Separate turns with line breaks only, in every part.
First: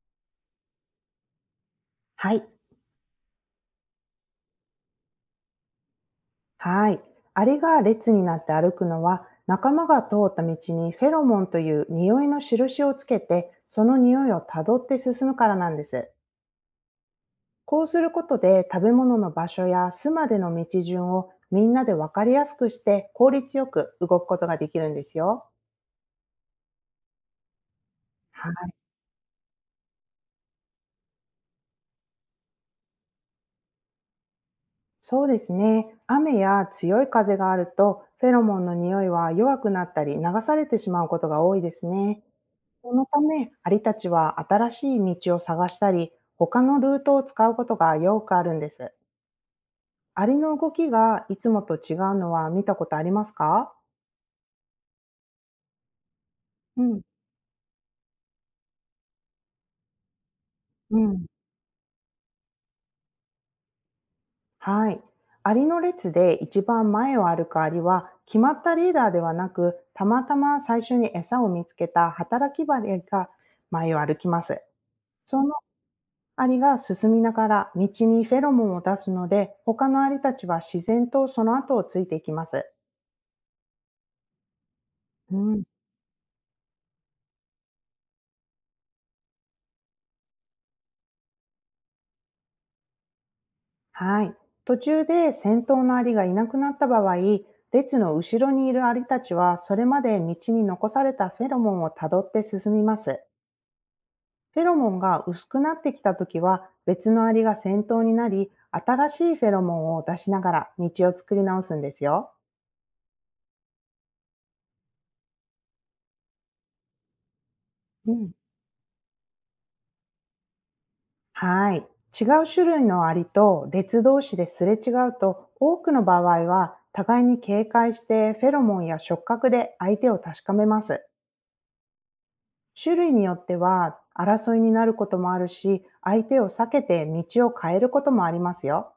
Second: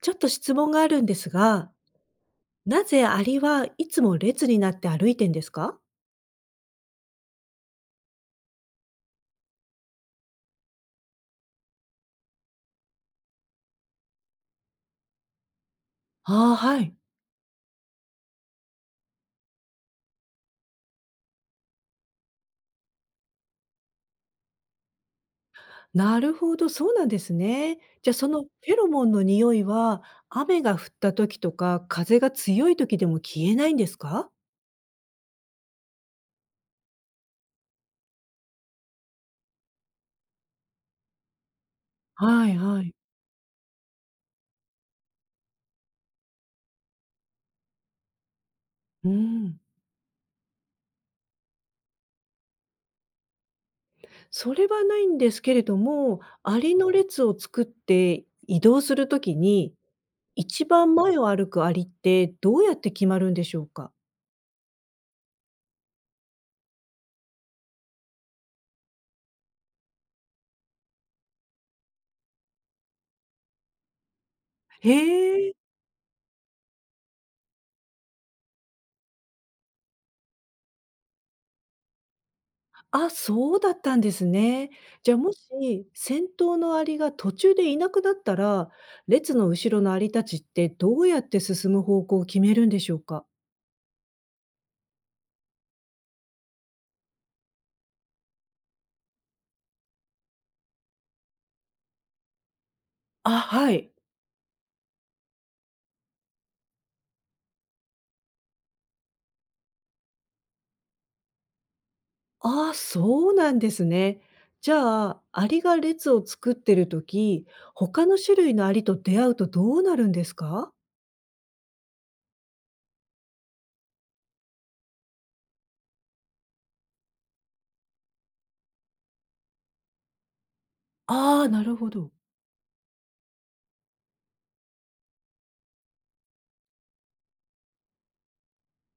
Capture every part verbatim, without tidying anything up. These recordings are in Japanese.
ちょっと質問があるんですが、
はい。
なぜアリはいつも列になって歩いてんですか？
はい。アリが列になって歩くのは、仲間が通った道にフェロモンという匂いの印をつけて、その匂いをたどって進むからなんです。
ああ、はい。
こうすることで食べ物の場所や巣までの道順をみんなで分かりやすくして効率よく動くことができるんですよ。
なるほど、そうなんですね。じゃあその
は
フ
い。
ェロモンの匂いは、雨が降った時とか、風が強い時でも消えないんですか？
そうですね。雨や強い風があると、フェロモンの匂いは弱くなったり流されてしまうことが多いですね。
はいは
そ
い。
のため、アリたちは新しい道を探したり、他のルートを使うことがよくあるんです。
うん。
アリの動きがいつもと違うのは見たことありますか？
それはないんですけれども、アリ
う
の
ん。
列を作って移動する時に、一番
う
前
ん。
を歩くアリってどうやって決まるんでしょうか？
はい。アリの列で一番前を歩くアリは、決まったリーダーではなく、たまたま最初に餌を見つけた働きバリが前を歩きます。
へ
そ
え。
のアリが進みながら道にフェロモンを出すので、他のアリたちは自然とその後をついていきます。
あ、そうだったんですね。じゃあ、も
うん。
し先頭のアリが途中でいなくなったら、列の後ろのアリたちってどうやって進む方向を決めるんでしょうか？
はい。途中で先頭のアリがいなくなった場合、列の後ろにいるアリたちは、それまで道に残されたフェロモンをたどって進みます。
あ、はい。
フェロモンが薄くなってきたときは、別のアリが先頭になり、新しいフェロモンを出しながら道を作り直すんですよ。
ああ、そうなんですね。じゃあ、アリが列を作ってる時、他
う
の
ん。
種類のアリと出会うとどうなるんですか？
はい。違う種類のアリと列同士ですれ違うと、多くの場合は互いに警戒してフェロモンや触覚で相手を確かめます。
ああ、なるほど。
種類によっては争いになることもあるし、相手を避けて道を変えることもありますよ。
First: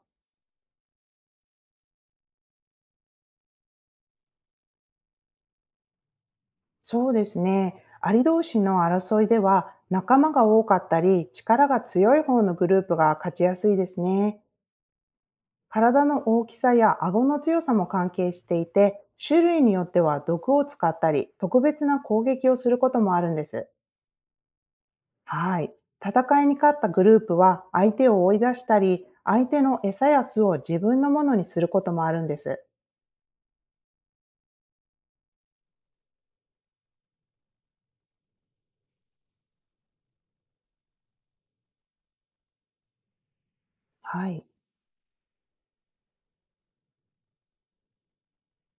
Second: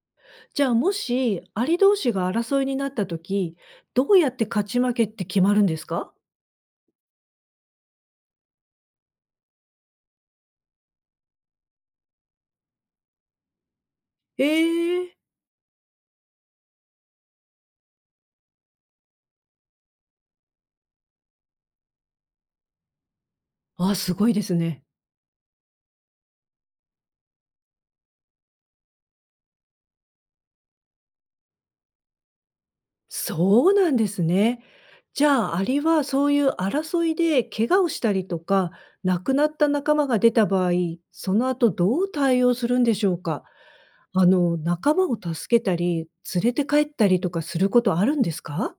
じゃあ、もしアリ同士が争いになった時、どうやって勝ち負けって決まるんですか？
そうですね。アリ同士の争いでは仲間が多かったり、力が強い方のグループが勝ちやすいですね。
ええー。
体の大きさや顎の強さも関係していて、種類によっては毒を使ったり、特別な攻撃をすることもあるんです。
ああ、すごいですね。
はい。戦いに勝ったグループは相手を追い出したり、相手の餌や巣を自分のものにすることもあるんです。
そうなんですね。じゃあ、アリはそういう争いで怪我をしたりとか、亡くなった仲間が出た場合、その後どう対応するんでしょうか？あ
はい。
の、仲間を助けたり、連れて帰ったりとかすることあるんですか？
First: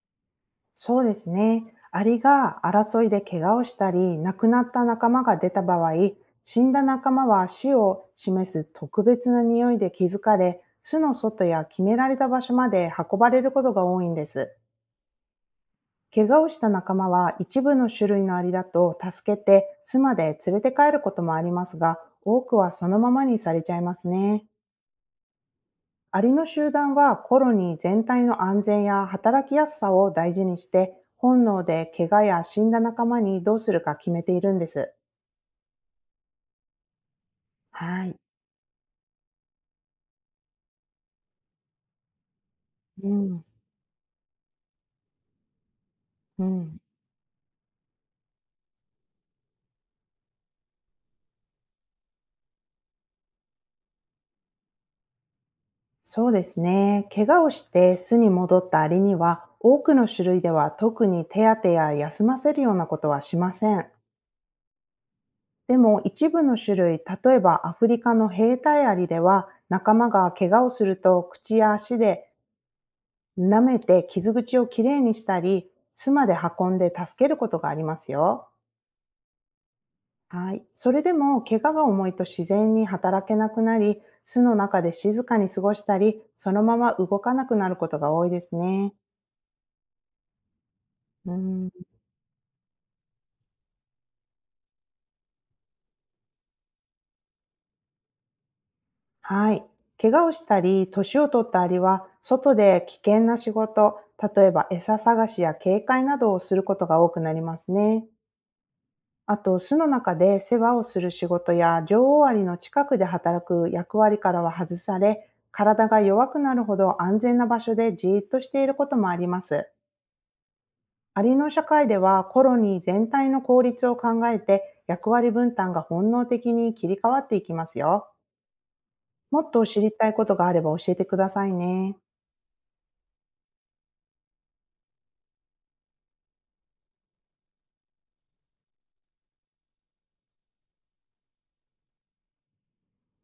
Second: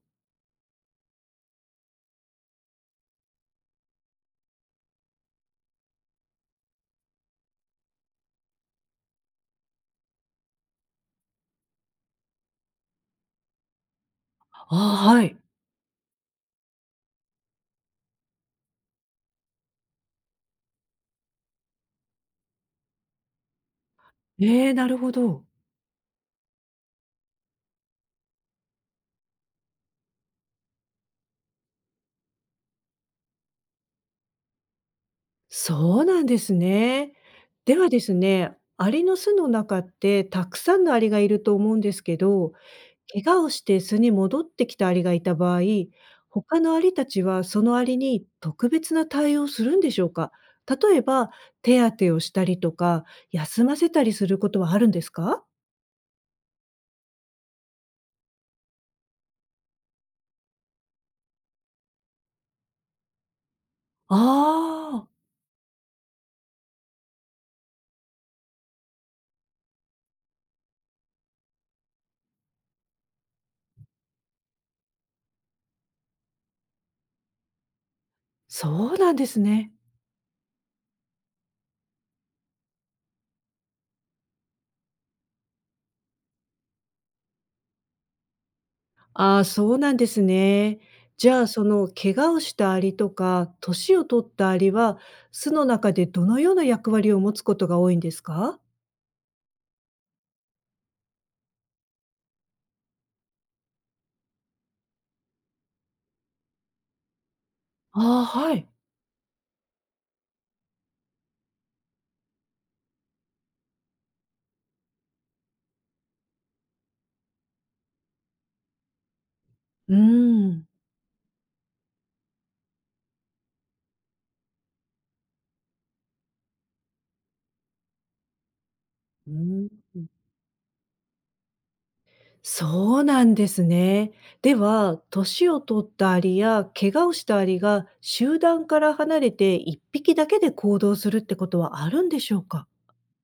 そうですね。アリが争いで怪我をしたり、亡くなった仲間が出た場合、死んだ仲間は死を示す特別な匂いで気づかれ、巣の外や決められた場所まで運ばれることが多いんです。
ああ、はい。
怪我をした仲間は一部の種類のアリだと助けて巣まで連れて帰ることもありますが、多くはそのままにされちゃいますね。
ええ、なるほど。
アリの集団はコロニー全体の安全や働きやすさを大事にして、本能で怪我や死んだ仲間にどうするか決めているんです。
そうなんですね。ではで
は
す
い。
ね、アリの巣の中ってたくさんのアリがいると思うんですけど、
う
怪我
ん。
をして巣に戻ってきたアリがいた場合、
う
他の
ん。
アリたちはそのアリに特別な対応をするんでしょうか？例えば、手当てをしたりとか、休ませたりすることはあるんですか？
そうですね。怪我をして巣に戻ったアリには、多くの種類では特に手当てや休ませるようなことはしません。
ああー。
でも一部の種類、例えばアフリカの兵隊アリでは、仲間が怪我をすると口や足で舐めて傷口をきれいにしたり、妻で運んで助けることがありますよ。
そうなんですね。
はい。それでも怪我が重いと自然に働けなくなり、巣の中で静かに過ごしたり、そのまま動かなくなることが多いですね。
ああ、そうなんですね。じ
う
ゃあ、そ
ん。
の怪我をしたアリとか、年を取ったアリは、巣の中でどのような役割を持つことが多いんですか？
はい。怪我をしたり、年を取ったアリは、外で危険な仕事、例えば餌探しや警戒などをすることが多くなりますね。
ああー、はい。
あと、巣の中で世話をする仕事や、女王アリの近くで働く役割からは外され、体が弱くなるほど安全な場所でじーっとしていることもあります。
うーん。
アリの社会では、コロニー全体の効率を考えて、役割分担が本能的に切り替わっていきますよ。
う
もっと
ー
知り
ん。
たいことがあれば教えてくださいね。
そうなんですね。では、年を取ったアリや怪我をしたアリが集団から離れて一匹だけで行動するってことはあるんでしょうか？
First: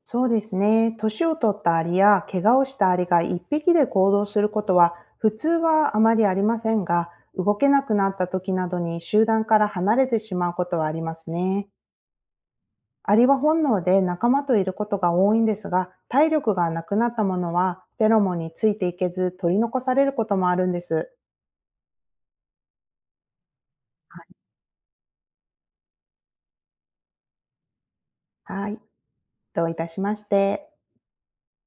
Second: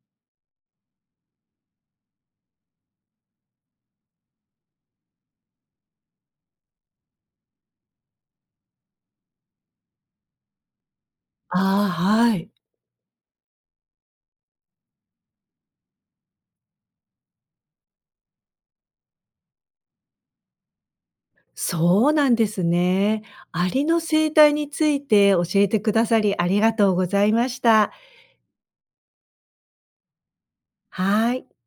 そうですね。年を取ったアリや怪我をしたアリがいっぴきで行動することは普通はあまりありませんが、動けなくなった時などに集団から離れてしまうことはありますね。
ああ、はい。
アリは本能で仲間といることが多いんですが、体力がなくなったものはフェロモンについていけず取り残されることもあるんです。
そうなんですね。アリの生態について教えてくださりありがとうございました。
はい。どういたしまして。
はい。